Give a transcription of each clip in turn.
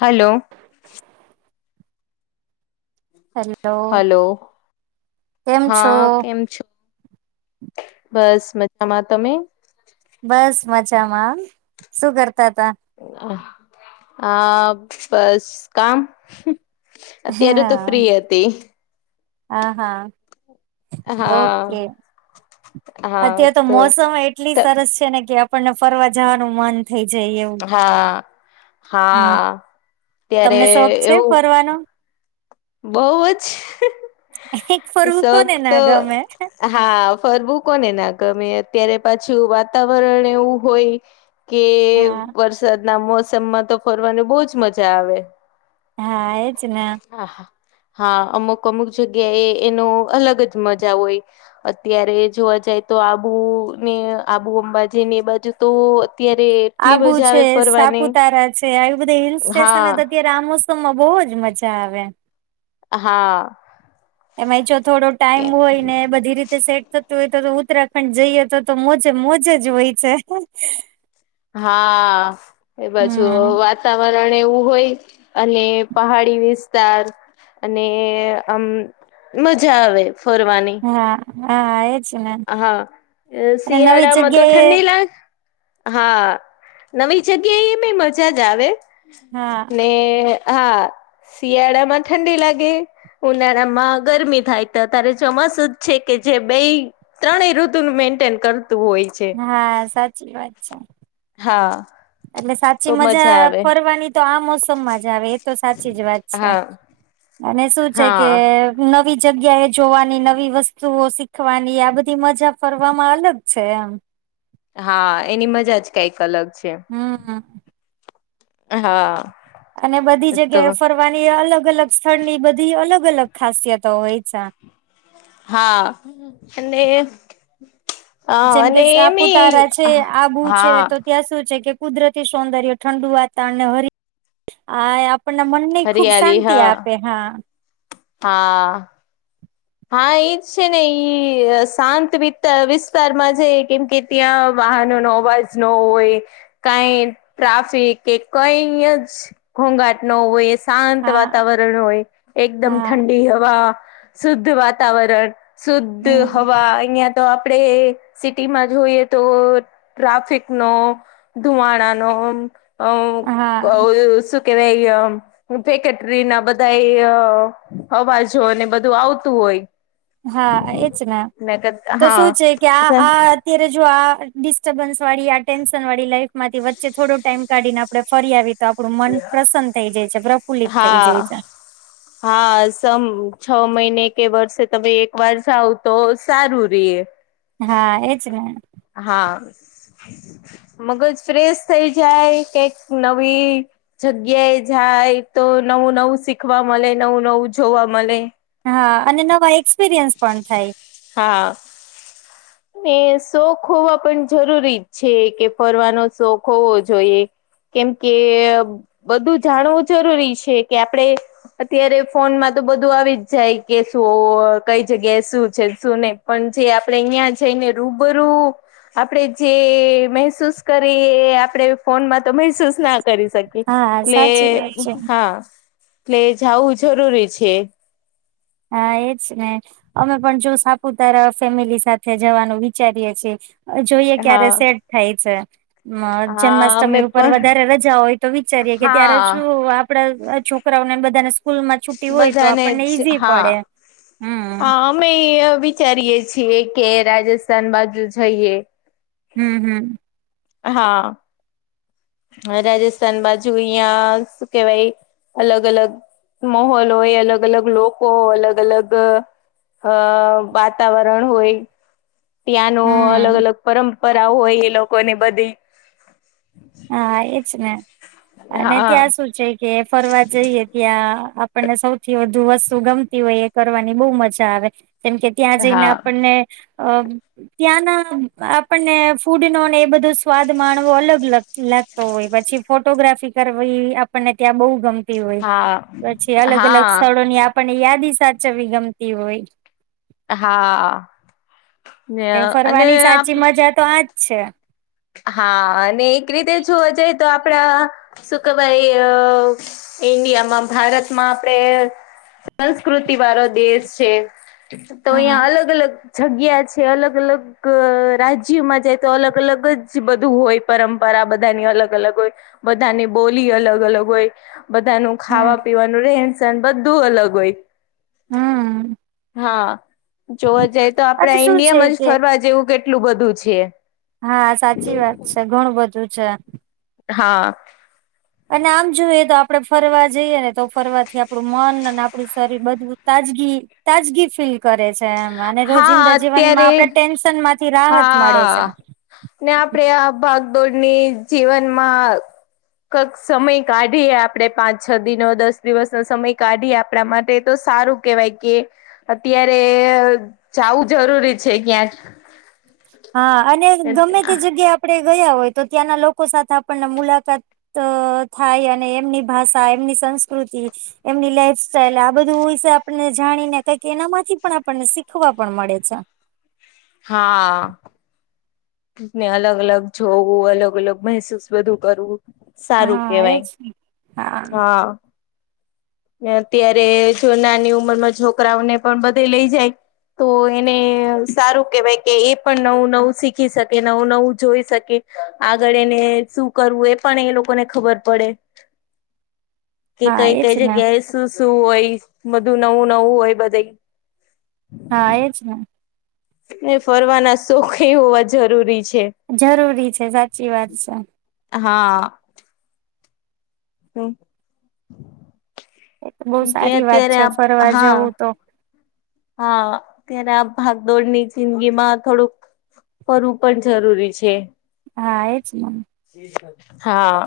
Hello. હલ hello, કેમ છો હા કેમ છો? બસ મજામાં. તમે? બસ મજામાંમ. શું કરતા તા? હ હા બસ કામ. અત્યારે તો હા ફ્રી હતી. હા હા હા ઓકે. અત્યારે તો મોસમ એટલી સરસ છે ને કે આપણને ફરવા જવાનું મન થઈ જાય એવું હા હમ્મ. હા. ત્યારે તમને શોખ છે ફરવાનો? બહુઅજ. એક ફરવું કોને ના ગમે. હા, ફરવું કોને ના ગમે અત્યારે પાછું વાતાવરણ એવું હોય કે હા વરસાદના મોસમમાં તો ફરવાની બહજ મજા આવે. હા એજ ના હા હા હા અમુક અમુક જગ્યા એ એનો અલગ જ મજા હોય છે. અત્યારે જોવા જાય તો આબુને આબુ અંબાજી ને એ બાજુ તો અત્યારે એટલી આબુ મજા છે આવે ફરવાની સાપુતારા છે આવી બધા હિલ હા સ્ટેશનત્યારે આ મોસમમાં બહુ જ મજા આવે. હા એમાં જો થોડો ટાઈમ હોય ને બધી રીતે સેટ થતું હોય તો ઉત્તરાખંડ જઈએ તો તો મોજે મોજેજ હોય છે. હા એ બાજુ હમ વાત વાતાવરણ એવું હોય અને પહાડી વિસ્તાર અને આમ મજા આવે ફરવાની. હા હા ને હા અને નવી શિયાળા મધ જગ્યાએ ઠંડી લાગ હા નવી જગ્યા એ એ ભ મજા જ આવે હા ને હા શિયાળા માં ઠંડી લાગે. ઉનાળા માં ગરમી થાય તો અત્યારે ચોમાસું જ છે કે જે બેય ત્રણેય ઋતુનું મેન્ટેન કરતું હોય. છે હા સાચી વાત છે. હા! એટલે સાચી તો મજા આવે ફરવાની તો આ મોસમમાં જ આવે એ તો સાચી જ વાત છે. હા અનેને શું છે કે હા નવી જગ્યા એ જોવાની નવી વસ્તુઓ શીખવાની આ બધી મજા ફરવામાં અલગ છે એમ હા એની મજા જ કઈક અલગ છે. હમ [unintelligible] હા! અને બધી તો જગ્યાએ ફર વાની અલગ અલગ સ્થળ ની બધી અલગ અલગ ખાસિતો હોય છે. હા અને હ જેમ કે અને સાપુતારા એમી છે આબુ છે હા તો ત્યાં શું છે કે કુદરતી સૌંદર્ય ઠંડુ વાતાવરણ ને હરી આ પણ મનને ખુબ હરિયાલી શાંતિ હા આપે હા હા! હા એજ છે ને ઈ શાંત વિ વિસ્તારમાં છે કેમ કે ત્યાં વાહનો નો અવાજ ન હોય. કઈ ટ્રાફિક કે કઈ જ ઘોંઘાટ ન હોય શાંત હા વાતાવરણ હોય એકદમ હા ઠંડી હવા શુદ્ધ વાતાવરણ શુદ્ધ હમ હવા અહિયાંયા તો આપણેે સિટીમાં જોઈએ તો ટ્રાફિકનો ધુવાણા નો અ હા વાય ફેકેટરી ના બધા અવાજો બ બું આવતું હોય હા એજ ને મેં કીધું તો શું છે કે આ હા આ અત્યારે જો આ ડિસ્ટર્બન્સ વાળી આ ટેન્શન વાળી લાઈફ થી વચ્ચે થોડો ટાઈમ કાઢીને આપણે ફરી આવી. તો આપણું મન પ્રસન્ન થઈ જાય છે પ્રફુલ્લિત થઈ જાય હા છે. હા સમ છ મહિને કે વર્ષે તમે એક વાર જાઓ તો સારું રે હા એજ ને હા, મગજ ફ્રેશ થઇ જાય કઈક નવી જગ્યાએ જાય તો નવું નવું શીખવા મળે નવું નવું જોવા મળે હા અને નવા એક્સપિરિયન્સ પણ થાય. હા. ને શોખ હોવા પણ જરૂરી છે કે ફરવાનો શોખ હોવો જોઈએ. કેમ કે બધું જાણવું જરૂરી છે કે આપડે અત્યારે ફોન માં તો બધું આવી જ જાય કે શું કઈ જગ્યાએ શું છે. શું નહી પણ જે આપડે અહિયાં જઈને રૂબરૂું આપડણે જે મહેસૂસ કરી એ આપણેે ફોનમાં તો મહેસૂસ ના કરી શકીએ. હા એટલે સાચી વાત છે હા એટલે જવું જરૂરી છે. હા એજ ને. અમે પણ જો સાપુતારા ફેમિલી સાથે જવાનું વિચારીએ છીએ. જોઈએ ક્યારે હા. સેટ થાય છે. હા અમે જન્માષ્ટમી ઉપર પણ વધારે રજા હોય તો વિચારીએે કે ત્યારે હા શું આપ છોકરાઓને બધાને સ્કૂલ માં છુ્ટટી હોય તો બધાને આપણને જ ઈઝી હા પડે હ. હમ અમે વિચારીએે છીએ કે રાજસ્થાન બાજુ જઈએ. હમ હમ. હા. રાજસ્થાન બાજુ અહિયાં શું કેવાય અલગ અલગ મહહોલ હો એ અલગ અલગ લોકો અલગ અલગ અ વાતાવરણ હોય. ત્યાં ન અલગ હમ અલગ પરંપરા હોય એ લોકોને બધી. હા એજ ને, અને હા ત્યાં સુું છે કે ફરવા જઈએ ત્યાં આપણને સૌથી વધુ વસ્તુ ગમતી હોય એ કરવાની બહુ મજા આવે. ત [unintelligible] ત્યાં જઈને હા આપણને, અ ત્યાંના આપણને ફૂડ ન એ બધું બ સ્વાદ માણવો અલગ લાગતો હોય પછી ફોટોગ્રાફી કરવી આપણને ત્યાં બહુ ગમતી હોય, પછી હા અલગ અલગ હા સ્થળો ની આપણને યાદી સાચવવી ગમતી હોય. હા. એ અને ફરવાની આપ સાચી મજા તો આજ છે. હા અને એક રીતે જોવા જઈએ તો આપડા, શું કેવાય. ઈન્ડિયામાં ભારતમાં આપડે સંસ્કૃતિ વાળો દેશ છે. તો હમ યાં અલગ અલગ જગ્યા છે અલગ અલગ રાજ્યોમાં જાય તો અલગ અલગ જ બધું હોય પરંપરા બધાની અલગ અલગ હોય, બધાની બોલી અલગ અલગ હોય. બધાનું હમ ખાવા પીવાનું રહેન સહન બધું અલગ હોય. હમ. હા, જોવા જઈ તો અને આપડાે શું છે ઈન્ડિયામાં જ કે ફરવા જેવું કેટલું બધું છે. હા સાચી વાત છે ઘણું બધું છે. હા. અને આમ જોઈએ તો આપડે ફરવા જઈએ ને તો ફરવાથી આપડું આપું મન અને આપડું શરીર બધું તાજગી તાજગી ફીલ કરે છે. એ અને હા રોજિંદા જીવનમાં અત્યારે આપણે ટેન્શન માં હા ને આપડે આ ભાગદોડની જીવનમાં કક સમય કાઢીએ આપડણે પાંચ છ દિનો દસ દિવસનો સમય કાઢીએ આપણા માટે તો સારું. કેવાય કે, અત્યારે જવું જરૂરી છે ક્યાંક. હા અને ગમે તે જગ્યા આપણે ગયા હોય તો ત્યાંના લોકો સાથે આપણને મુલાકાત અ થાય અને એમની ભાષા એમની સંસ્કૃતિ એમની લાઈફ સ્ટાઈલ આ બધું વિશે આપણને જાણીને કક એના માંથી પણ આપણને શીખવા પણ મળે છે. હા. ને અલગ અલગ જોવું અલગ અલગ મહેસૂસ બધું કરવું. સારું હા એજ કેવાય, હા. અત્યારે જો નાની ઉંમર માં છોકરાઓને પણ બધે લઇ જાય. તો એને સારું કેહેવાય કે એ પણ નવું નવું શીખ શીખી શકે નવું નવું જોઈ શકે આગળ એને શું કરવું એ પણ એ લોકોને ખબર પડે. કે હા કઈ એજ કઈ ને જગ્યાએ શું શું હોય બધું નવું નવું હોય બધે હા એ જ ને ને ફરવાના શોક ઈ હોવા જરૂરી છે. જરૂરી છે સાચી વાત છે. હા. પ. એ તો બહુ કે સારી વાત અત્યારે છે આ ફરવા હા જવું તો હા ત્યારે આ ભાગદોડની જિંદગી માં થોડુંક ફરવું પણ જરૂરી છે. હા એ જ નન હા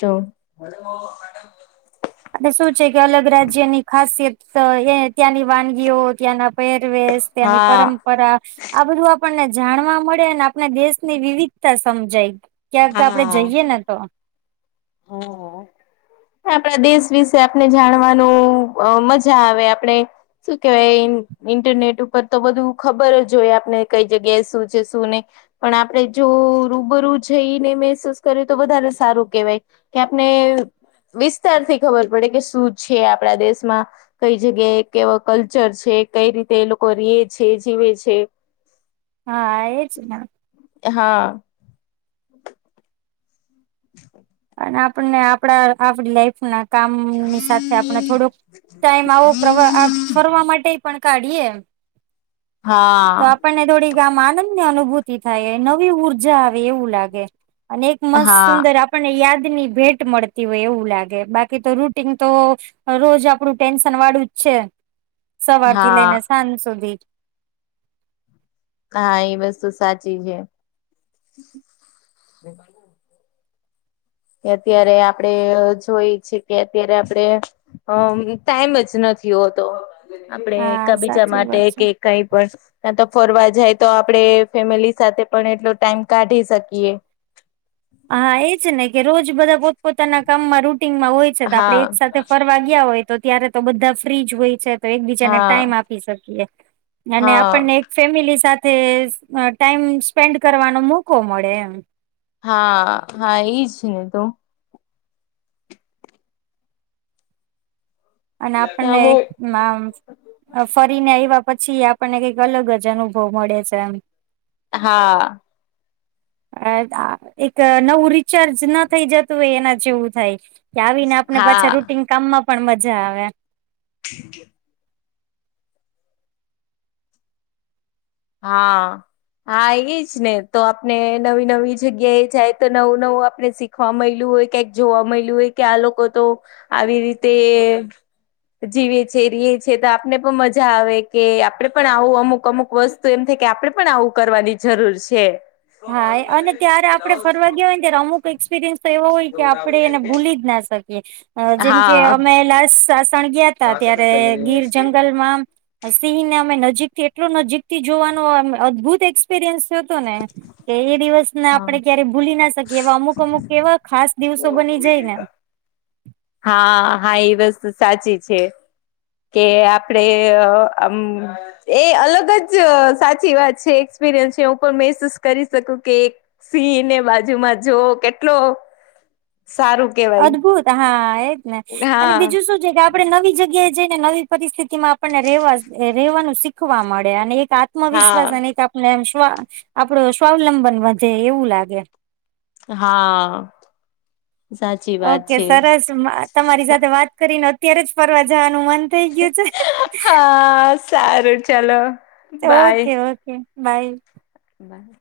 જો અને શું છે કે અલગ રાજ્યની ખાસિયત એ ત્યાંની વાનગીઓ ત્યાંના પેરવેસ ત્યાં ની હા પરમ્ પરા આ બધું આપણને જાણવા મળે અને આપણે દેશની વિવિધતા સમજાઈ. ક્યાંક આપડે જઈએ ને તો હા. આપણા દેશ વિશે આપને જાણવાનું મજા આવે આપણે. શું કેવાય એમ ઇન્ટરનેટ ઉપર તો બધું ખબર જ હોય આપને કઈ જગ્યાએ શું છે શું નહીં. પણ આપડે જો રૂબરૂ જઈને મહેસૂસ કરએ તો બધારે સારું કેવાય. કે આપને વિસ્તારથી ખબર પડે કે શું છે આપણા દેશમાં. કઈ જગ્યાએ કેવો કલ્ચર છે કઈ રીતે એ લોકો રીએ છે જીવે છે. [inaudible] હા એજ ના હા. હ. હ. અને આપણને આપડા આપડી લાઈફ ના કામની સાથે આપણે થોડુંક ટાઈમ આવો પ્રવા આ ફરવા માટે પણ કાઢીએ તો હા. આપણને થોડીક આમ આનંદની અનુભૂતિ થાય નવી ઊર્જા આવે એવું લાગે. અનેક મસ્ત હા સુંદર અ આપને યાદ ની ભેટ મળતી હોય એવું લાગે બાકી તો રૂટીન તો રોજ આપડું ટેન્શન વાળું જ છે, સવાર થી હા લઈને સાંજ સુધી. હા એ વસ્તુ સાચી છે. કે અત્યારે આપડે જોઈ છેએ કે અત્યારે આપડે. અમ ટાઈમ જ નથી હોતો આપડે હા એકબીજા સાચી માટે વાત છે. કે કઈ પણ ના તો ફરવા જાય તો આપડે ફેમિલી સાથે પણ એટલો ટાઈમ કાઢી શકીએ. હા એ છે ને કે રોજ બધા પોતપોતાના કામમાં રૂટીનમાં હોય. આપડે હા એક સાથે ફરવા ગયા હોય તો ત્યારે તો બધા ફ્રી જ હોય છે. તો એકબીજાને હા ટાઈમ આપી શકીએ અને હા આપણને ફેમિલી સાથે અ ટાઈમ સ્પેન્ડ કરવાનો મોકો મળે એમ. હા હા ઈજ ને તો. અને આપણને એક અમુક નામ અ ફરીને આવ્યા પછી આપણને કંઈક અલગ જ અનુભવ મળે છે એમ. હા અ આ એક નવું રિચાર્જ ના થઈ જતું હોય એના જેવું થાય. કે આવીને આપને હા પાછા રૂટીન કામમાં પણ મજા આવે. ક હા હા ઈજ ને તો આપને નવી નવી જગ્યાએ જાય તો નવું નવું આપને શીખ ખવા મલ્યું હોય, ક્યાંક જોવા મલ્યું હોય કે આ લોકો તો આવી રીતે જીવે છીએ, રીએ છે તો આપને પણ મજા આવે કે આપડે પણ આવું અમુક અમુક વસ્ તુ એમ થાય કે આપણે પણ આવું કરવાની જરૂર છે. હા એ અને ત્યારે આપડે ફરવા ગયા હોય ને ત્યારે અમુક કંઈક એક્સપિરિયન્સ તો એવો હોય કે આપણે એને ભૂલી જ ના શકીએ. અ જેમ કે હા અમે લાસ સાસણ ગયાતા ત્યારે ગીર જંગલમાં સિંહને અમે નજીકથી એટલો નજીકથી જોવાનો આમ અદભુત એક્સપિરિયન્સ હતો ને. કે એ દિવસને આપણે ક્યારે ભૂલી ના શકીએ એવા અમુક અમુક એવા ખાસ દિવસો બની જાય ને. હા હા એ વસ્તુ સાચી છે. કે આપડે આમ એ અલગ જ સાચી વાત છે એક્સપિરિયન્સ છે હું પણ મહેસૂસ કરી શકું કે સિંહને બાજુમાં જોવો કેટલો સારું. કેવાય અદભુત હા એજ ને અને હા બીજું શું છે કે આપણે નવી જગ્યાએ જઈને નવી પરિસ્થિતિમાં આપણને રેવા રેવાનું શીખવા મળે અને એક આત્મ આત્મવિશ્વાસ હા અને એક આપને આમ સ્વા આપડો સ્વાવલંબન વધે એવું લાગે. હા સાચી વાત ઓકે છે સરસ માં તમારી સાથે વાત કરીને અત્યારે જ ફરવા જાવાનું મન થઈ ગયું છે. હા સારું ચલો. Okay okay bye. બાય.